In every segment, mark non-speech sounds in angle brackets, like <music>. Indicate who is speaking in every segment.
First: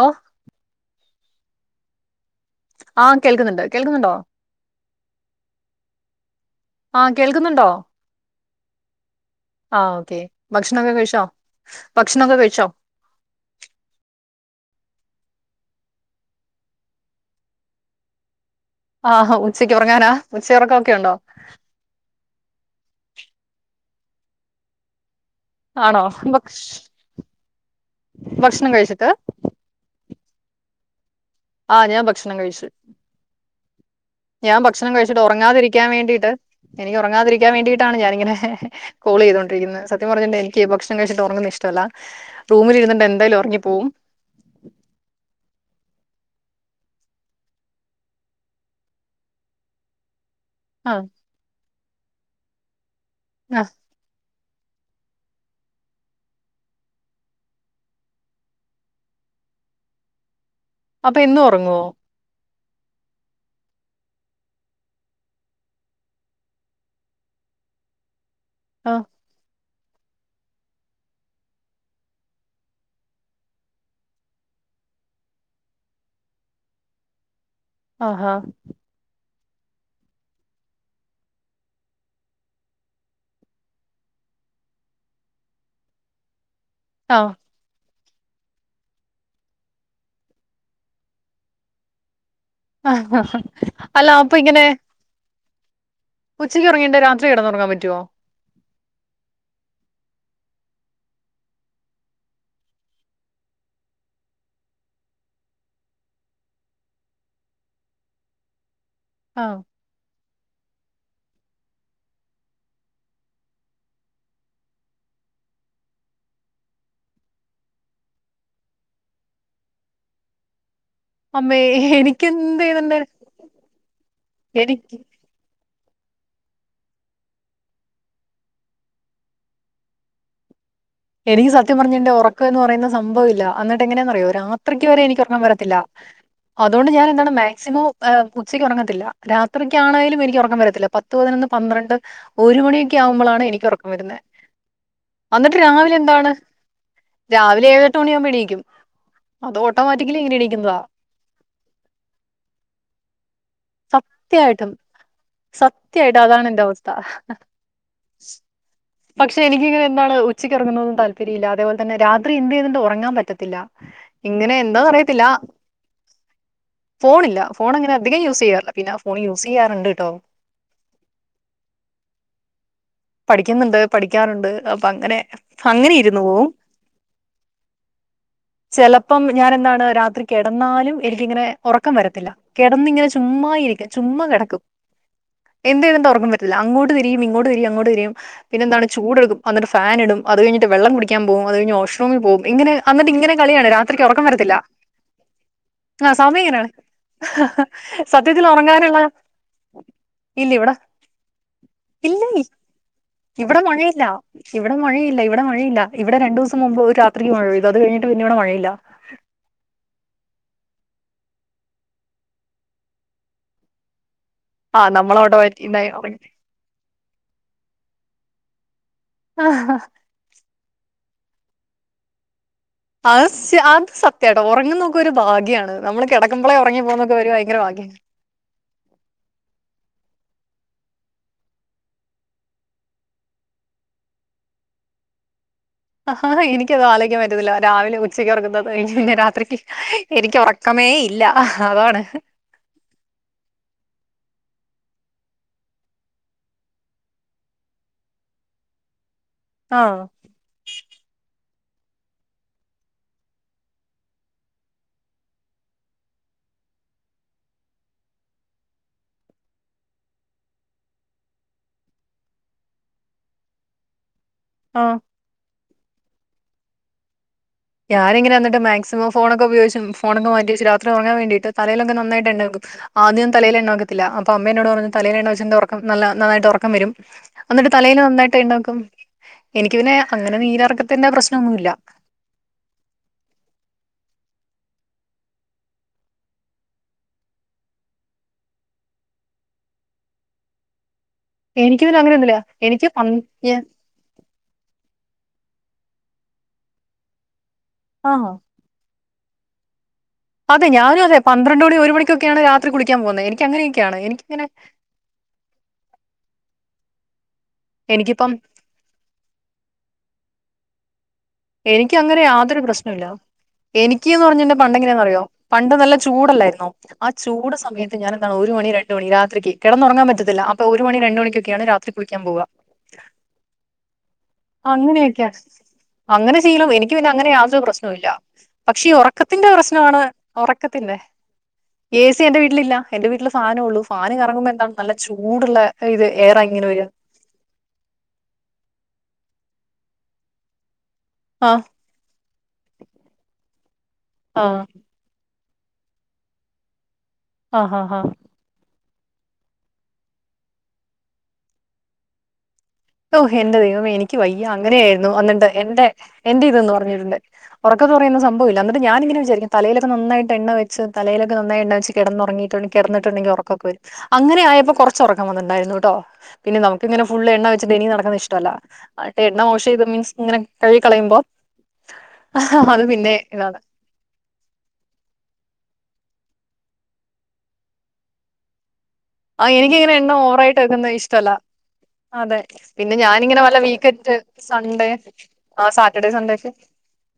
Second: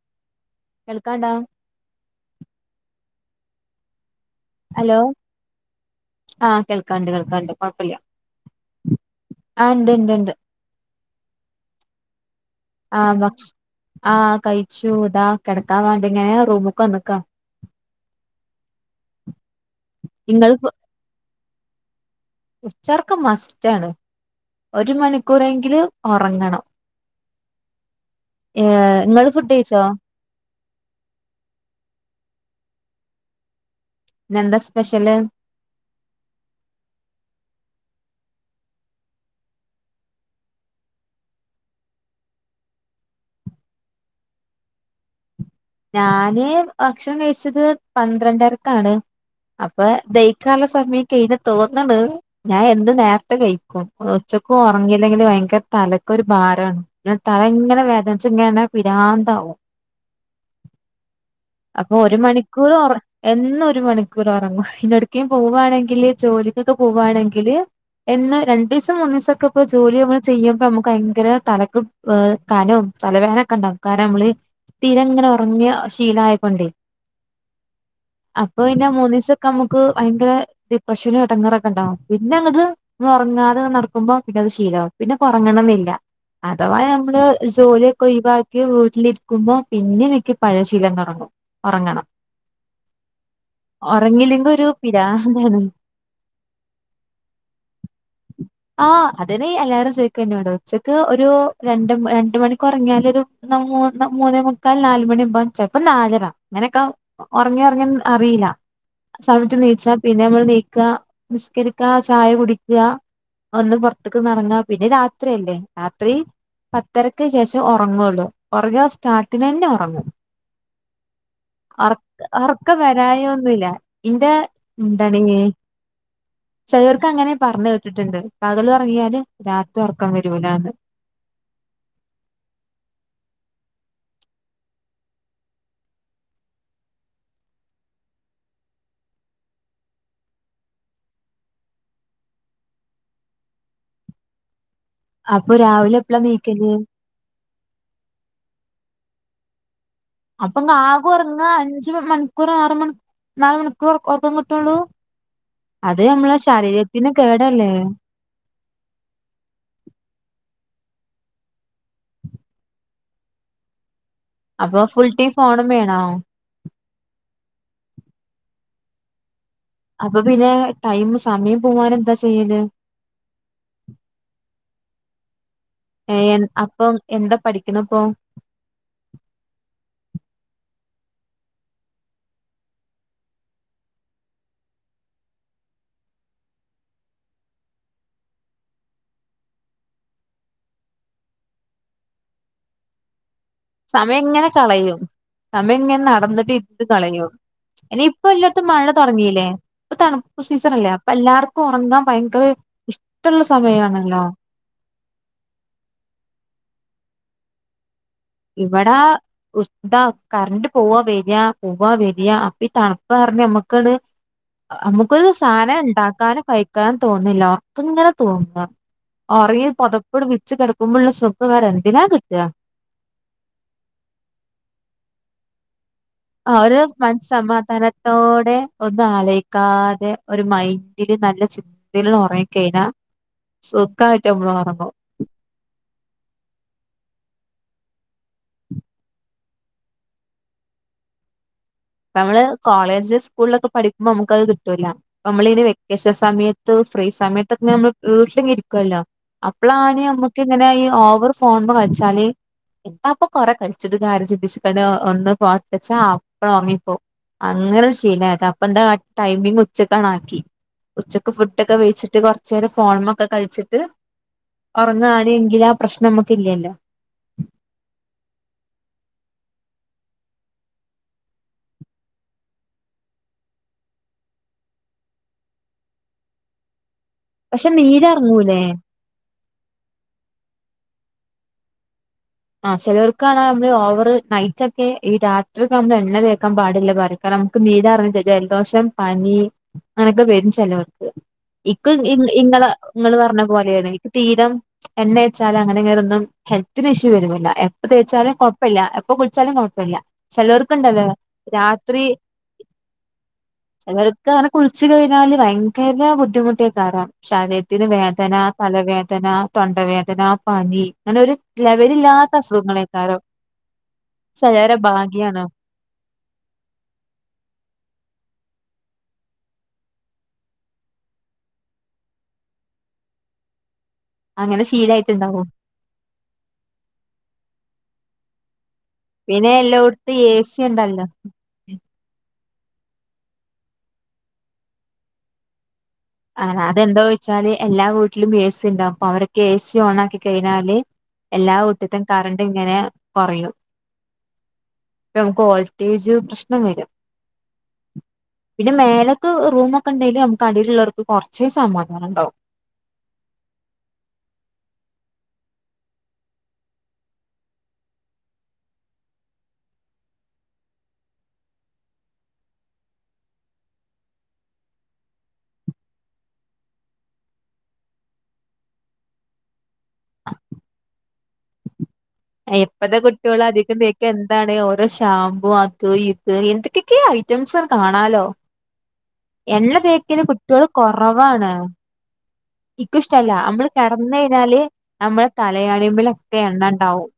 Speaker 1: അഹ്
Speaker 2: കേൾക്കാണ്ടാ
Speaker 1: ആഹ് കേൾക്കുന്നുണ്ട് കേൾക്കുന്നുണ്ടോ
Speaker 2: ഹലോ ആഹ്
Speaker 1: ആ
Speaker 2: കേൾക്കാണ്ട് കേൾക്കാണ്ട്
Speaker 1: കേൾക്കുന്നുണ്ടോ?
Speaker 2: കൊഴപ്പല്ല്യ
Speaker 1: ആ ഓക്കെ ഭക്ഷണൊക്കെ കഴിച്ചോ ഭക്ഷണൊക്കെ കഴിച്ചോ
Speaker 2: ആഹ് ഭക്ഷ ആ കഴിച്ചു ഇതാ കെടക്കാൻ വേണ്ടിങ്ങനെ റൂമ് വന്ന്ക്കാ
Speaker 1: ആഹാ ഉച്ചക്ക് ഉറങ്ങാനാ
Speaker 2: ഇങ്ങൾക്ക്
Speaker 1: ഉച്ചയൊറക്കൊക്കെ ഉണ്ടോ
Speaker 2: ഉച്ചയൊർക്കം മസ്റ്റാണ് ഒരു മണി മണ്ടികൂറെങ്കിലും
Speaker 1: ആണോ? ഭക്ഷ്
Speaker 2: ഒറങ്ങണം
Speaker 1: ഭക്ഷണം കഴിച്ചിട്ട്?
Speaker 2: നിങ്ങൾ ഫുഡ് കയിച്ചോ
Speaker 1: ആ ഞാൻ ഭക്ഷണം കഴിച്ച് ഞാൻ
Speaker 2: ഇന്നെന്താ
Speaker 1: ഭക്ഷണം
Speaker 2: സ്പെഷ്യല്
Speaker 1: കഴിച്ചിട്ട് ഉറങ്ങാതിരിക്കാൻ വേണ്ടിട്ട് എനിക്ക് ഉറങ്ങാതിരിക്കാൻ വേണ്ടിയിട്ടാണ് ഞാനിങ്ങനെ കോൾ ചെയ്തുകൊണ്ടിരിക്കുന്നെ സത്യം പറഞ്ഞ എനിക്ക് ഭക്ഷണം കഴിച്ചിട്ട് ഉറങ്ങുന്നെ ഇഷ്ടമല്ല റൂമിലിരുന്ന്ണ്ടെ എന്തായാലും ഒറങ്ങിപ്പോവും
Speaker 2: ഞാന് ഭക്ഷണം കഴിച്ചത് പന്ത്രണ്ടരക്കാണ് അപ്പൊ ദയി കാൻ ഉള്ള
Speaker 1: ആ
Speaker 2: സമയക്കേയി തോന്ന്ണു ഞാൻ എന്നും നേരത്തെ
Speaker 1: ആ
Speaker 2: കയിക്കും ഉച്ചക്ക് ഉറങ്ങിയില്ലെങ്കിൽ ഭയങ്കര തലക്കൊരു ഭാരമാണ് പിന്നെ തല ഇങ്ങനെ വേദനച്ച് ഇങ്ങനെ പിരാന്താവും
Speaker 1: അപ്പൊ എന്നും ഉറ
Speaker 2: അപ്പൊ ഒരു മണിക്കൂർ ഒറ എന്നും ഒരു മണിക്കൂർ ഒറങ്ങും എവിട്ക്കേം പോവാണെങ്കില് ജോലിക്കൊക്കെ പോവാണെങ്കില് എന്നും
Speaker 1: ആ
Speaker 2: രണ്ടീസം മൂന്നിസൊക്കെ ഇപ്പൊ ജോലി നമ്മൾ ചെയ്യുബൊ നമുക്ക് ഭയങ്കര തലക്ക് കനും തലവേദനൊക്കെ ഉണ്ടാകും കാരണം നമ്മള് സ്ഥിരം ഇങ്ങനെ ഒറങ്ങിയ ശീലായ കൊണ്ടെ
Speaker 1: ആഹാ.
Speaker 2: അപ്പൊ പിന്നെ മൂന്നീസൊക്കെ നമുക്ക് ഭയങ്കര ഡിപ്രഷനു എടങ്ങേറൊക്കെ ഉണ്ടാവും പിന്നെ അങ്ങോട്ട് ഉറങ്ങാതെ നടക്കുമ്പോ പിന്നത് ശീലാവും പിന്നെ ഒറങ്ങണംന്നില്ല അഥവാ
Speaker 1: ആ
Speaker 2: ഞമ്മള് ജോലിയൊക്കെ ഒഴിവാക്കി വീട്ടില് ഇരിക്കുമ്പം പിന്നെ എനിക്ക് പഴയശീലം തൊടങ്ങും ഒറങ്ങണം
Speaker 1: ആഹ് അല്ല അപ്പോ ഇങ്ങനെ
Speaker 2: രാവിലേണ്
Speaker 1: ഉച്ചയ്ക്ക് ഒറങ്ങീട്ട് രാത്രി കെടന്നുറങ്ങാൻ പറ്റുവോ
Speaker 2: ആഹ് അതിനെ എല്ലാരും ചോയിക്കും എന്നോട് ഉച്ചക്ക് ഒരു രണ്ടും രണ്ട് മണിക്ക് ഒറങ്ങിയാലൊരു മൂന്ന് മൂന്നേ മു ക്കാൽ നാല് മണിയമ്പം ചെൽപ്പം നാലര ഇങ്ങനെക്കം ഒറങ്ങി ഒറങ്ങിന്ന് അറിയീല്ലാ
Speaker 1: ആ
Speaker 2: സമയത്ത്ന്ന് നീച്ചാ പിന്നെ ഞമ്മള് നീക്കാ നിസ്കരിക്കാ ചായ കുടിക്കാ ഒന്ന് പൊറത്ത്ക്ക് ഒന്ന് എറങ്ങാ പിന്നെ രാത്രിയല്ലേ രാത്രി പത്തരക്ക് ശേഷം ഒറങ്ങോള്ളൂ ഒറങ്ങാ സ്റ്റാർട്ടിങ്ങന്നെ ഒറങ്ങും
Speaker 1: അമ്മേ
Speaker 2: ഒറ
Speaker 1: എനിക്ക്
Speaker 2: ഒറക്കം
Speaker 1: എന്തെയ്ത്ണ്ടേലും
Speaker 2: വരായൊന്നുല്ല ഇന്റെ
Speaker 1: എനിക്ക്
Speaker 2: ചെലോർക്ക് അങ്ങനെ പറഞ്ഞു കേട്ടിട്ടുണ്ട് പകൽ ഒറങ്ങിയാല് രാത്രി ഒർക്കം വരൂലാന്ന്
Speaker 1: എനിക്ക് സത്യം പറഞ്ഞ്ണ്ടെ ഒറക്കം എന്ന് പറയുന്ന സംഭവം ഇല്ല എന്നിട്ട് എങ്ങനാന്ന് അറിയോ രാത്രിക്ക് വരെ എനിക്ക് ഒറക്കം വരത്തില്ല അതുകൊണ്ട് ഞാൻ എന്താണ് മാക്സിമം ഉച്ചക്ക് ഉറങ്ങത്തില്ല രാത്രിക്കാണേലും എനിക്ക് ഒറക്കം വരത്തില്ല പത്ത് പത്ത്പതിനൊന്ന് പന്ത്രണ്ട് ഒരു മണിയൊക്കെ ആവുമ്പളാണ് എനിക്ക് ഒറക്കം വരുന്നേ
Speaker 2: അപ്പൊ
Speaker 1: രാവിലെ
Speaker 2: എപ്പളാ
Speaker 1: എന്താണ്
Speaker 2: നീക്കല്
Speaker 1: രാവിലെ ഏഴെട്ട് മണിയാവുമ്പം എണീക്കും അത് ഓട്ടോമാറ്റിക്കലി എങ്ങനെ എണീക്കുന്നതാ
Speaker 2: ക്കുറങ്ങാ അഞ്ച് മ് മണിക്കൂർ ആറ് മണു നാല് മണിക്കൂർ കു ഒറക്കങ്ങ്
Speaker 1: സത്യമായിട്ടും
Speaker 2: കിട്ടുള്ളൂ അത്
Speaker 1: സത്യമായിട്ടും
Speaker 2: ഞമ്മളെ
Speaker 1: അതാണ് എന്റെ അവസ്ഥ
Speaker 2: ശരീരത്തിന് കേടല്ലേ
Speaker 1: പക്ഷേ എനിക്ക് എന്താണ് ഉച്ചക്ക് ഒറങ്ങുന്നതും താൽപര്യം ഇല്ല അതേപോലെ തന്നെ രാത്രി എന്തേയ്തിട്ടും ഒറങ്ങാൻ പറ്റത്തില്ല ഇങ്ങനെ എന്തോ
Speaker 2: അപ്പൊ ഫുൾ
Speaker 1: അറിയത്തില്ല
Speaker 2: ടൈം ഫോണും വേണോ
Speaker 1: ഫോണില്ല ഫോൺ അങ്ങനെ അധികം യൂസ് ചെയ്യാറില്ല പിന്നെ ഫോൺ യൂസ് ചെയ്യാറുണ്ട് ട്ടോ
Speaker 2: അപ്പോ പിന്നെ ടൈമ് സമയം പോവാനും എന്താ ചെയ്യല്
Speaker 1: പഠിക്കുന്നുണ്ട് പഠിക്കാറുണ്ട് അപ്പോ അങ്ങനെ അങ്ങനെ
Speaker 2: ഏ
Speaker 1: ഇരുന്നു
Speaker 2: ൻ
Speaker 1: പോവും
Speaker 2: അപ്പം എന്താ പഠിക്കണ്പ്പോ
Speaker 1: ചെലപ്പം ഞാൻ എന്താണ് രാത്രി കെടന്നാലും എനിക്കിങ്ങനെ ഒറക്കം വരത്തില്ല കെടന്നിങ്ങനെ ചുമ്മാ ഇരിക്കും ചുമ്മാ കെടക്കും എന്ത് ചെയ്യണ്ട് ഒറങ്ങൻ പറ്റത്തില്ല അങ്ങോട്ട് തിരിയും ഇങ്ങോട്ട് തിരിയും അങ്ങോട്ട് തിരിയും പിന്നെന്താണ് ചൂടെടുക്കും എന്നിട്ട് ഫാനിടും അത് കഴിഞ്ഞിട്ട് വെള്ളം കുടിക്കാൻ പോവും അത് കഴിഞ്ഞ് ഓഷ്റൂമിൽ പോവും ഇങ്ങനെ അന്നിട്ട് ഇങ്ങനെ കളിയാണ് രാത്രിക്ക്
Speaker 2: സമയം
Speaker 1: ഉറക്കം
Speaker 2: ഇങ്ങനെ
Speaker 1: വരത്തില്ല
Speaker 2: കളയും
Speaker 1: ആ സമയം
Speaker 2: സമേങ്ങനടന്നിട്ട്
Speaker 1: ഇങ്ങനെയാണ്
Speaker 2: ഇത് കളഞ്ഞു ഇനി ഇപ്പ
Speaker 1: സത്യത്തിൽ
Speaker 2: എല്ലാത്തും മഴ
Speaker 1: ഉറങ്ങാനുള്ള
Speaker 2: തൊടങ്ങീല്ലേ ഇപ്പോ തണുപ്പ്
Speaker 1: ഇല്ല ഇവിടെ
Speaker 2: സീസണല്ലേ അപ്പ എല്ലാർക്കും ഒറങ്ങാൻ
Speaker 1: ഇല്ല
Speaker 2: ഭയങ്കര ഇഷ്ടുള്ള
Speaker 1: ഇവിടെ മഴയില്ല
Speaker 2: സമയാണല്ലോ
Speaker 1: ഇവിടെ മഴയില്ല ഇവിടെ മഴയില്ല ഇവിടെ രണ്ടുസം മുമ്പ് ഒരാ ത്രീം മഴ പെയ്ത് അത് കഴിഞ്ഞിട്ട് പിന്ന ഇവിടെ മഴ
Speaker 2: ഇബടാ ഉസ് എന്താ കറണ്ട് പോവാ വര്യാ പോവാ വര്യാ അപ്പ ഈ തണുപ്പ് കാരണം ഞമ്മക്കത്
Speaker 1: ആഹ് നമ്മള്
Speaker 2: അമുക്കൊരു സാനം
Speaker 1: ഓട്ടോമാറ്റിക്കായി ഉറങ്ങി
Speaker 2: ഇണ്ടാക്കാനും കഴിക്കാനും തോന്നില്ല അപ്പ് ഇങ്ങന തോന്നാ ഒറയേ
Speaker 1: അത്
Speaker 2: പൊതപ്പൂടുമിച്ച് കിടക്കുമ്പുള്ള സുഖം വേറെ എന്തിനാ കിട്ടാ
Speaker 1: ആസ് അത് സത്യാട്ടോ ഒറങ്ങുനോക്ക ഒരു ഭാഗ്യാണ് നമ്മള് കെട
Speaker 2: അവര് സ്മൻസ് സമാതാനാ ത്തോടെ ഒന്നും ആലോയ്ക്കാതെ ഒരു മൈൻഡില് നല്ല ചിൻ തില് ഒറങ്ങിക്കഴിഞ്ഞാ സുഖായിട്ട് ഞമ്മള് ഒറങ്ങും
Speaker 1: ആഹ് ഹ ഹ എനിക്കത് ആലോയിക്കാൻ പറ്റിന്നില്ല രാവിലെ ഉച്ചയ്ക്ക് ഒറക്കുന്നത് എനി പിന്നെ രാത്രിക്ക് എനിക്ക് ഒറക്കമേ ഇല്ല അതാണ്
Speaker 2: നമ്മള് കോളേജ് സ്കൂളിലൊക്കെ പഠിക്കുമ്പോ നമുക്ക്ത് കിട്ടൂലാ നമ്മളി വെക്കേഷൻ സമയത്ത് ഫ്രീ സമയത്ത്ക്കെ നമ്മള് വീട്ടിലിങ്ങെ ഇരിക്കുല്ലോ അപ്പള
Speaker 1: ആഹ്
Speaker 2: ആണ് ഞമ്മക്ക് ഇങ്ങനെ ഈ ഓവർ ഫോണ്മേ കളിച്ചാന് അപ്പൊ കൊറേ കഴിച്ചിട്ടു കാരി <unintelligible> അപ്പ അങ്ങനെ ശീലായത അപ്പൊ എന്താ ടൈമിങ് ഉച്ചക്കണ ആക്കി ഉച്ചക്ക് ഫുഡോക്കെ വേയ്ച്ചിട്ട് കുറച്ച നേരം ഫോണിമ്മെ ഒക്കെ കളിച്ചിട്ട്
Speaker 1: ആഹ്
Speaker 2: ഉറങ്ങാണിയെങ്കിൽ ആ പ്രശ്നം നമുക്ക ഇല്ലല്ലോ
Speaker 1: ഞാനിങ്ങനെ എന്നിട്ട് മാക്സിമം ഫോണോക്കെ ഉയോഗിച്ചും ഫോണോക്കെ മാറ്റിവെച്ച് രാത്രി ഉറങ്ങൻ വേണ്ടിട്ട് തലയിലൊക്കെ നാന്നായിട്ട് എണ്ണേക്കും ആദ്യം തലേൽ എണ്ണതേക്കത്തില്ല അപ്പൊ അമ്മേ എന്നോട് പറഞ്ഞു തലേൽ എണ്ണ ഒഴി ഉറക്ക നല്ല നന്നായിട്ട് ഉറക്കം വരും
Speaker 2: പക്ഷെ
Speaker 1: എന്നിട്ട് തലേൽ
Speaker 2: നീര്
Speaker 1: നന്നായിട്ട്
Speaker 2: എറങ്ങൂലേ
Speaker 1: എണ്ണേക്കും എനിക്കി പിന്നെ അങ്ങനെ നീരറക്കത്തിന്റെ പ്രശ്നം ഒന്നുല്ല
Speaker 2: ആ ചിലവർക്കാണ നമ്മള് ഓവർ നൈറ്റ് ഒക്കെ ഈ രാത്രി ഒക്കെ നമ്മള് എണ്ണ തേക്കാൻ പാടില്ല പറിം കാരണം നമുക്ക് നീലറങ്ങും ജലദോഷം പനി അങ്ങനൊക്കെ വരും ചേലോർക്ക്
Speaker 1: എനിക്ക്
Speaker 2: ഇക്ക
Speaker 1: പിന്നെ
Speaker 2: ഇങ്ങെ
Speaker 1: അങ്ങനെയൊന്നുമില്ല. എനിക്ക് പ
Speaker 2: ഇങ്ങള് പറഞ്ഞ പോലെയാണ് തീരം എണ്ണച്ചാലും അങ്ങനെ ഇങ്ങന ഒന്നും ഹെൽത്തിന് ഇഷ്യൂ വരൂല്ല എപ്പോഴ
Speaker 1: ആഹ്
Speaker 2: തേച്ചാലും കൊയ കുഴപ്പില്ല എപ്പൊ കുളിച്ചാലും കൊഴപ്പില്ല
Speaker 1: അതെ ഞാന അതെ പന്ത്രണ്ട് മണി ഒരു മണിക്കൊക്കെയാണ് രാത്രി കുളിക്കാൻ പോകുന്നത് എനിക്ക് അങ്ങനെയൊക്കെയാണ് എനിക്കിങ്ങനെ
Speaker 2: വച്ച് കഴിഞ്ഞാല് ഭയങ്കര ബുദ്ധിമുട്ടിയക്കരം ശരീരത്തിന്
Speaker 1: എനിക്കിപ്പം
Speaker 2: വേദന തലവേദന തൊണ്ടവേദന പനി അങ്ങനെ ഒരു
Speaker 1: എനിക്ക്ങ്ങനെ
Speaker 2: ലെവലില്ലാത്ത
Speaker 1: യാതൊരു പ്രശ്ന ഇല്ല
Speaker 2: അസുഖങ്ങളേക്കാരം
Speaker 1: എനിക്കീന്ന് പറഞ്ഞ
Speaker 2: ചിലരെ
Speaker 1: പണ്ടങ്ങനെ എങ്ങനാന്ന്റിയോ
Speaker 2: ഭാഗ്യാണ്
Speaker 1: പണ്ട് നല്ല ചൂടല്ലായിരുന്നോ ആ ചൂട സമയത്ത് ഞാനെന്താണ് ഒരു മണി രണ്ട മണി രാത്രിക്ക് കിടന്നുറങ്ങാൻ പറ്റത്തില്ല അപ്പൊ ഒരു മണി രണ്ട മണിക്കൊക്കെയാണ് രാത്രി കുളിക്കാൻ പോവാ
Speaker 2: അങ്ങനെ
Speaker 1: അങ്ങനെയൊക്കെയ
Speaker 2: ശീലായിട്ടുണ്ടാവും
Speaker 1: അങ്ങനെ ചെയ്യണം എനിക്ക് പിന്നെ അങ്ങനെ യാതൊരു പ്രശ്നവ ഇല്ല പക്ഷെ ഉറ ഉറക്കത്തിന്റെ
Speaker 2: പിന്നെ
Speaker 1: പ്രശ്നവാണ്
Speaker 2: എല്ലോടത്തും എ സി
Speaker 1: ഉറക്കത്തിന്റെ
Speaker 2: ഉണ്ടല്ലോ
Speaker 1: എ സി എന്റെ വീട്ടിലില്ല എന്റെ വീട്ടില് ഫാനേ ഉള്ളൂ ഫാന് കറങ്ങുമ്പോ എന്താണ് നല്ല ചൂടുള്ള ഇത് എയറാ
Speaker 2: ആഹാ
Speaker 1: ഇങ്ങനെ വരിക
Speaker 2: അതെന്തൊ വച്ചാല് എല്ലാ വീട്ടിലും എ സി ഉണ്ടാവും അപ്പൊ അവരൊക്കെ എ സി ഓൺ ആക്കി കഴിഞ്ഞാല് എല്ലാ
Speaker 1: ആഹ്
Speaker 2: നിട്ട് കറണ്ട് ഇങ്ങനെ കൊറയും
Speaker 1: ആഹ്
Speaker 2: ഇപ്പ നമുക്ക് വോൾട്ടേജ് പ്രശ്നം വരും
Speaker 1: ആഹ് ആഹ് ആഹ്
Speaker 2: പിന്നെ മേലക്ക് റൂം ഒക്കെ ഉണ്ടെല് നമുക്ക് അടിൽ ഉള്ളവർക്ക് കുറച്ചേ സമാധാനംണ്ടാവും
Speaker 1: ഓഹ് എന്റെ ദൈവം എനിക്ക് വയ്യ അങ്ങനെയായിരുന്നു എന്നിട്ട് എന്റെ എന്റെ ഇതന്ന് പറഞ്ഞിട്ടുണ്ട് ഉറക്കം ന്ന് പറയണേ സംഭവില്ല ന്നിട്ട് ഞാനിങ്ങനെ വിചാരിക്കും തലയിലക്കെ നന്നായിട്ട എണ്ണ വെച്ച് തലയിലൊക്കെ നാന്നായിട്ട എണ്ണ വെച്ച് കിന്നുറങ്ങിയിട്ട കിടന്നിട്ടുണ്ടെിൽ ഉറക്കൊക്കെ വരും അങ്ങനെ ആയപ്പോ കുറചൊക്കെ ഉറക്ക വന്നുണ്ടായിനിട്ടൊ പിന്നെ നമുക്കങ്ങനെ ഫുള്ള് എണ്ണ ഡനി നടക്കുന്നത് ഇഷ്ടമല്ല എന്നിട്ട് എണ്ണ വാഷ് ചെയ്ത് മീൻസ് ഇങ്ങനെ കഴുകി കളയുമ്പോ അത്
Speaker 2: ഇപ്പഴത്തെ
Speaker 1: പിന്നെ
Speaker 2: കുട്ടികൾ
Speaker 1: ഇതാണ്.
Speaker 2: അധികം ബേ എന്താണ് ഓരോ ഷാമ്പൂ അത് ഇത് എന്തൊക്കെയൊക്കെ ഐറ്റംസ് കാണാലോ
Speaker 1: ആ
Speaker 2: എണ്ണ
Speaker 1: എനിക്കിങ്ങനെ എണ്ണം
Speaker 2: തേക്കല്
Speaker 1: ഓവറായിട്ട്
Speaker 2: കുട്ടികൾ
Speaker 1: തേക്കുന്നത് ഇഷ്ടല്ല
Speaker 2: കുറവാണ്
Speaker 1: അതെ പിന്നെ
Speaker 2: ഇക്കും ഇഷ്ടല്ല
Speaker 1: ഞാനിങ്ങനെ വല്ല
Speaker 2: നമ്മള്
Speaker 1: വീക്കന്റ്
Speaker 2: കിടന്ന് കഴിഞ്ഞാല്
Speaker 1: സൺഡേ
Speaker 2: നമ്മളെ
Speaker 1: ആ സാറ്റർഡേ
Speaker 2: തലയാണിമ്മിലൊക്കെ
Speaker 1: സൺഡേക്ക്
Speaker 2: എണ്ണ ഉണ്ടാവും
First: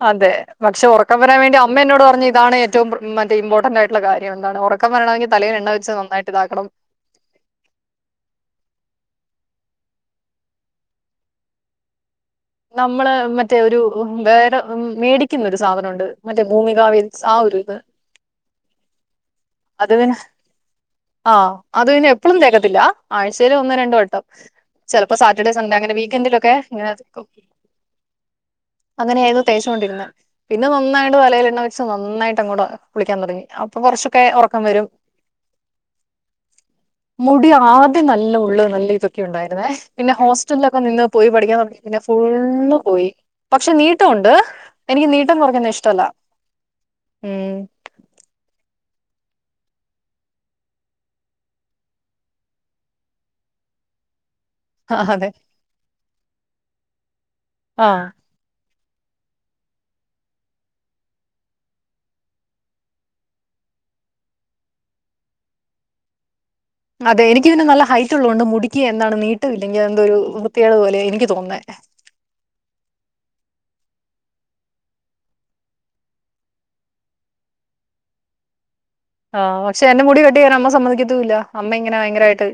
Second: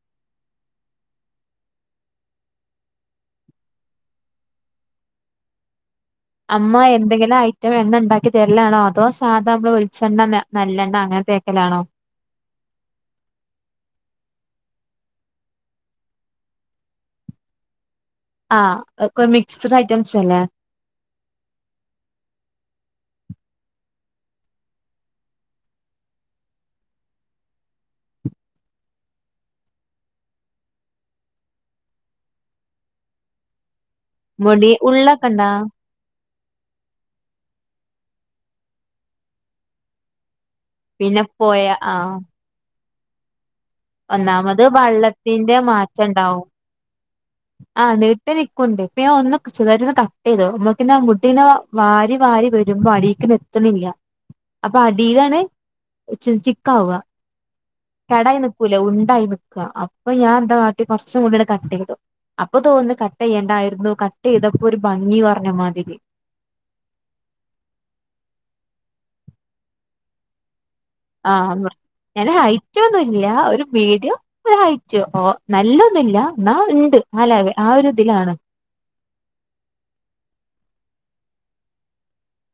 Speaker 1: <inaudible> അതെ പക്ഷെ ഉറക്കം വരാൻ വേണ്ടി അമ്മയ എന്നോട് പറഞ്ഞു ഇതാണ് ഏറ്റവും മറ്റേ ഇമ്പോർട്ടന്റ്റായിട്ടുള്ള കാര്യം എന്താണ് ഉറ റക്കം വരണമെങ്കിൽ തലീൽ എണ്ണ വെച്ച് നന്നായി
Speaker 2: അമ്മ എന്തെങ്കിലആയി റ്റേ എണ്ണ ഉണ്ടാക്കി തരലാണോ അതോ സാധാ നമ്മള് ഒളിച്ചെണ്ണ നല്ലെണ്ണം അങ്ങനെ തേക്കലാണോ
Speaker 1: നമ്മള് മറ്റേ ഒരു വേറെ മേടിക്കുന്ന ഒരു സാധനമുണ്ട് മറ്റേ ഭൂമികാവിയിൽ ആ ഒരു ഇത്
Speaker 2: ആഹാ ഒക്കെ മിക്സ്ഡ് ഐറ്റംസ് അല്ലേ
Speaker 1: ആഹ് അത് ഇനി എപ്പളും തേക്കത്തില്ല ആഴ്ചൽ ഒന്നോ രണ്ടോ വട്ടം ചെലപ്പോ സാറ്റർഡേ സൺഡേ അങ്ങനെ വീക്കെന്റിലൊക്കെങ്ങന അങ്ങനെണോ തേച്ചോണ്ടിരുന്നേ പിന്നെ നന്നായിട്ട് തലയിൽ എണ്ണ വെച്ച് നന്നായിട്ട് അങ്ങടെ കുളിക്കാൻ തുടങ്ങി അപ്പൊ കുറച്ച് ക്കേ ഒറക്കം
Speaker 2: മുടി
Speaker 1: വരും.
Speaker 2: ഉള്ളൊക്കെണ്ടാ
Speaker 1: മുടി ആദ്യം നല്ല ഉള്ള് നല്ല തൊക്കെ ഉണ്ടായിരുന്നേ പിന്നെ ഹോസ് റ്റൽ ല്ലൊക്കെ നിന്ന്
Speaker 2: പിന്നെ
Speaker 1: പോയി പഠിക്കാൻ
Speaker 2: പോയ
Speaker 1: തൊടങ്ങിയപ്പോ പിന്നെ
Speaker 2: ആഹ്
Speaker 1: ഫുള്ള് പോയി പക്ഷെ നീ ഒണ്ട്
Speaker 2: ഒന്നാമത്
Speaker 1: എനിക്ക് നീട്ടം
Speaker 2: വള്ളത്തിന്റെ
Speaker 1: കുറക്കുന്നത് ഇഷ്ടല്ല
Speaker 2: മാറ്റം ഉണ്ടാവും
Speaker 1: ഉം.
Speaker 2: ആഹ് നീട്ടി നിക്കുണ്ട് ഇപ്പ ഒന്ന് ചെർതായിട്ടൊന്ന് കട്ട് ചെയ്തു അപ്പോത്തിന് മുടിങ്ങനെ വാരി വാരി വരുമ്പോ അടി ശെരിക്കിന് എത്തണില്ല അപ്പൊ
Speaker 1: അതെ
Speaker 2: അടീലാണ് ചിക്കാവ്വ
Speaker 1: ആഹ്
Speaker 2: കടായി നിക്കൂലേ ഉണ്ടായി നിക്ക അപ്പ ഞാനെന്താ കാട്ടി കൊർച് മുടി അങ്ങട്ട് കട്ട് ചെയ്തു അപ്പൊ തോന്നുന്നു കട്ട് ചെയ്യേണ്ടായിരുന്നു കട്ട് ചെയ്തപ്പോ ഒരു ഭംഗി കൊർഞ്ഞ മാതിരി.
Speaker 1: അതെ എനിക്കി പിന്നെ നല്ല ഹൈറ്റ് ഉള്ളത് കൊണ്ട് മുടിക്ക് എന്താണ് നീട്ട ഇല്ലെങ്കിൽ എന്തോ ഒരു വൃത്തികേട് പോലെ. എനിക്ക്
Speaker 2: ആഹ്
Speaker 1: തോന്നുന്നേ
Speaker 2: ഞാന് ഹയ്റ്റൊന്നുല്ല ഒരു മീഡിയം. ഹയ്റ്റ് ഓ നല്ലൊന്നുല്ല ന്നാ ണ്ട് ആ ലെവെ ആ ഒരു തിലാണ്.
Speaker 1: ആഹ് പക്ഷെ എന്റെ മുടി വെട്ടിക്കയറാൻ അമ്മ സമ്മതിക്കത്തും ഇല്ല അമ്മ ഇങ്ങനെ ഭയങ്കരയിട്ട്.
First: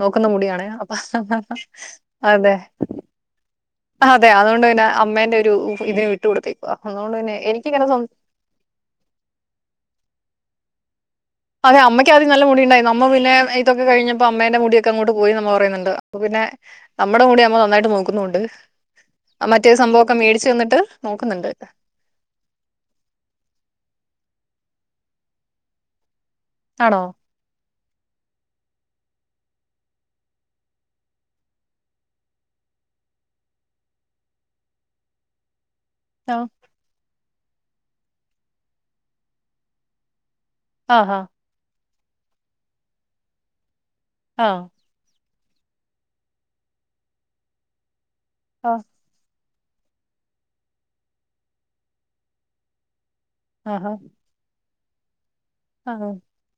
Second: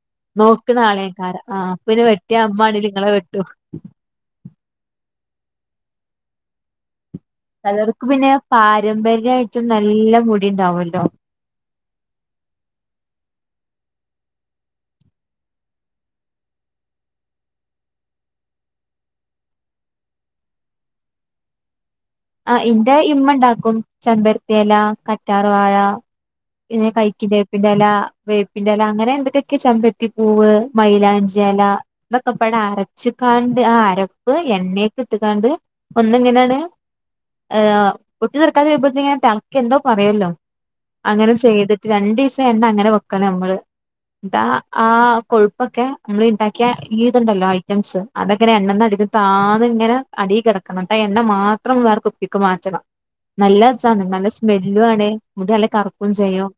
Speaker 1: നോക്കുന്ന മുടിയണേ
Speaker 2: നോക്കണ
Speaker 1: അപ്പ
Speaker 2: ആളേക്കാരം ആഹ് പിന്നെ വെട്ടിയ
Speaker 1: അതെ.
Speaker 2: അമ്മാണെങ്കിലും ഇങ്ങളെ വെട്ടും
Speaker 1: അതെ അതുകൊണ്ട് തന്നെ അമ്മേന്റെ ഒരു ഇതിന് വിട്ടു കൊടുത്തേക്കുവാ അതുകൊണ്ട് പിന്നെ. എനിക്കിങ്ങനെ സ്വന്തം
Speaker 2: ചെലർക്ക് പിന്നെ പാരമ്പര്യയിട്ടും നല്ല മുടി ണ്ടാവുല്ലോ.
Speaker 1: അതെ അമ്മയ്ക്ക് ആദ്യം നല്ല മുടി ഉണ്ടായിര്ന്നു അമ്മ പിന്നെ ഇതൊക്കെ കഴിഞ്ഞപ്പോ അമ്മേന്റെ മുടിയക്കെങ്ങോട്ട് പോയി ന്ന മ്മ പറയുന്നുണ്ട് അപ്പൊ പിന്നെ. അമ്മടെ മുടി അമ്മ നന്നായിട്ട് നോക്കുന്നുണ്ട്. ആ മറ്റേ സംഭവം ഒക്കെ മേടിച്ചു തന്നിട്ട് നോക്കുന്നുണ്ട്.
Speaker 2: ആ ഇന്റെ ഇമ്മ ണ്ടാക്കും ചെമ്പര്ത്തിയെല കറ്റാർ വാഴ.
Speaker 1: ആണോ?
Speaker 2: <unintelligible> വേപ്പിന്റെല വേപ്പിന്റെല അങ്ങനെ എന്തൊക്കെയൊക്കെ ചെമ്പരത്തിപ്പൂവ് മൈയിലാഞ്ചിയെല. ഇതൊക്കപ്പാടെ അരച്ച് ക്കാണ്ട് ആ അരപ്പ് എണ്ണേക്ക് ഇട്ട് ക്കാണ്ട് ഒന്ന്
Speaker 1: ആഹ്.
Speaker 2: ഇങ്ങനാട് ആഹ് പൊട്ടി തെറിക്കാനായ പോത്തിന് തണുക്കെ എന്തൊ പറയല്ലോ
Speaker 1: ആഹാ.
Speaker 2: അങ്ങനെ ചെയ്തി രണ്ടീസം എണ്ണ അങ്ങനെ വെക്കണം ഞമ്മള് ന്നട്ട് ആ
Speaker 1: ആഹ്.
Speaker 2: ആ കൊഴുപ്പൊക്കെ നമ്മള് ണ്ടാക്കിയ ഈ ഇതുണ്ടല്ലോ ഐറ്റംസ് അതങ്ങനെ എണ്ണ
Speaker 1: ആഹ്.
Speaker 2: <unintelligible> താന്ന് ങ്ങനെ അടി കിടക്കണം ന്നട്ടാ എണ്ണ മാത്രം വേറെ കുപ്പിക്ക് മാറ്റണം.
Speaker 1: ആഹാ.
Speaker 2: നല്ലസാണ് നല്ല സ്മെല്ലു ആണ് മുടി നല്ല
Speaker 1: ആഹ്.
Speaker 2: കർക്കും ചെയ്യും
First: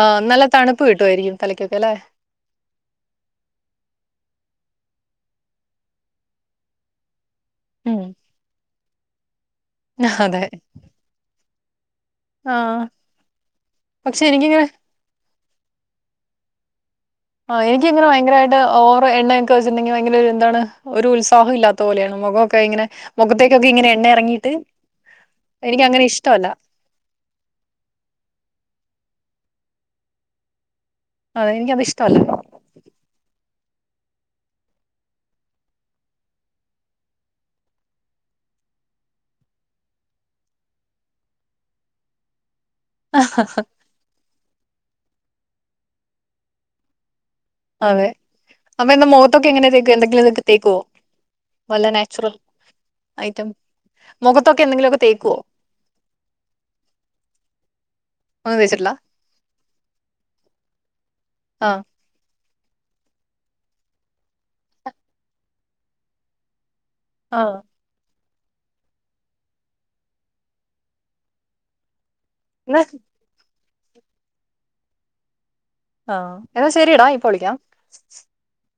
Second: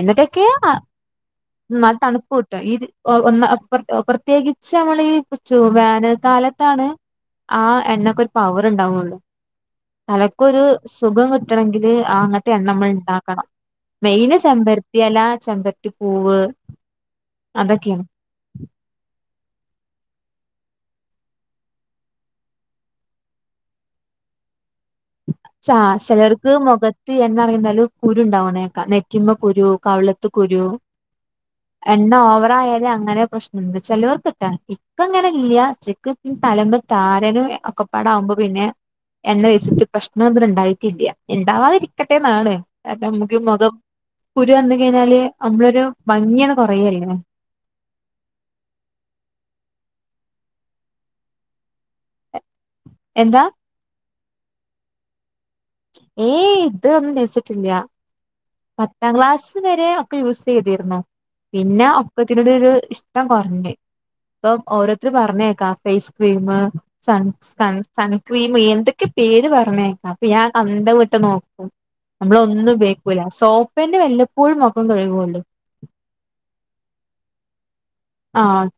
Speaker 1: ആഹ് നല്ല
Speaker 2: യാ
Speaker 1: തണുപ്പ് കിട്ടുവായിരിക്കും തലയ്ക്കൊക്കെ
Speaker 2: ന്നാ
Speaker 1: അല്ലേ?
Speaker 2: തണുപ്പ് കി ട്ടും ഈ ഒ പ്രത്യേകിച്ച് നമ്മളീ ചൂ വേനൽ കാലത്താണ് ആ
Speaker 1: ഉം.
Speaker 2: എണ്ണക്കൊരു പവർ ണ്ടാവുള്ളൂ
Speaker 1: അതെ.
Speaker 2: തലക്കൊരു സുഖം കിട്ടണങ്കില് ആ അങ്ങൻത്തെ എണ്ണ
Speaker 1: ആഹ്.
Speaker 2: നമ്മള് ഇണ്ടാക്കണം
Speaker 1: പക്ഷെ
Speaker 2: മെയിന്
Speaker 1: എനിക്കിങ്ങനെ
Speaker 2: ചെമ്പര ത്തി എല, ചെമ്പരത്തി പൂവ്
Speaker 1: കുറേക്കി
Speaker 2: അതൊക്കെയാണ്
Speaker 1: ഇങ്ങനെ ഭയങ്കരയിട്ട് ഓവർ എണ്ണ ക്കെ വെച്ചിട്ടു ണ്ടെങ്കിൽ ഭയങ്കര എന്താണ് ഒരു ഉത്സാഹം ഇല്ലാത്ത പോലെയാണ് മുഖോക്കെ ഇങ്ങനെ മുഖത്തേക്കൊക്കെ ഇങ്ങനെ എണ്ണ എറങ്ങീട്ട്
Speaker 2: ചാ ശെലർക്ക് മുഖ ത്ത് എണ്ണ എറങ്ങിന്നാല് കുരുണ്ടാവ്ണേക്ക നെറ്റിമ്മ കുരു കവിളത്ത് കുരു
Speaker 1: അതെ എനിക്കത്
Speaker 2: എണ്ണ
Speaker 1: ഇഷ്ടവല്ല.
Speaker 2: ഓവറായാല് അങ്ങനെ പ്രശ് ചേലോർക്ക് ട്ടാ ഇക്കങ്ങനെ ഇല്ല ഇൻക്ക് തലമ്മെ താരനും ഒക്കപ്പാട ആവുമ്പോ പിന്നെ എണ്ണ തേച്ചിട്ട് പ്രശ്നം ഒന്നും ഉണ്ടായിട്ടില്ല ഇണ്ടാവാതിരിക്കട്ടെന്നാണ് കാരണം അമ്മക്ക് മൊഖം കുരു വന്ന് കഴിഞ്ഞാല് അമ്മളൊരു ഭംഗിയാണ് കൊറയല്ലേ.
Speaker 1: അതെ അപ്പ എന്താ മുഖത്തൊക്കെ എങ്ങനെ തേക്കോ? എന്തെങ്കിലും ഇതൊക്കെ തേക്കുവോ വല്ല നാച്ചുറൽ
Speaker 2: എന്താ
Speaker 1: ഐറ്റം മുഖത്തൊക്കെ എന്തെങ്കിലുമൊക്കെ തേക്കോ?
Speaker 2: ഏയ് ഇത് ഒന്നും തേച്ചിട്ടില്ല
Speaker 1: ഒന്നും തേച്ചിട്ടില്ല
Speaker 2: പത്താം ക്ലാസ്സ് വരെ ഒക്കെ യൂസ് ചെയ്തിരുന്നു
Speaker 1: ആ
Speaker 2: പിന്നെ ഇപ്പൊ ഇതിനോട് ഒരു ഇഷ്ടം കൊറഞ്ഞ് ഇപ്പൊ ഓരോര്ത്തര് പർഞ്ഞേക്കാം ഫേസ് ക്രീം സൺ
Speaker 1: ആ
Speaker 2: സൺ സൺസ്‌ക്രീമ് എന്തൊക്കെ പേര് പറഞ്ഞേക്കാ അപ്പൊ ഞാൻ അന്തം വിട്ട് നോക്കും. നമ്മളൊ ന്നും
Speaker 1: എന്നാ
Speaker 2: ഉപയോഗിക്കൂല സോപ്പേന്നെ വല്ലപ്പോഴും മൊഖം കഴുകുള്ളു
Speaker 1: ആഹ് എന്നാ ശരീടാ ഇപ്പൊ വിളിക്കാം.
Speaker 2: ആഹ്.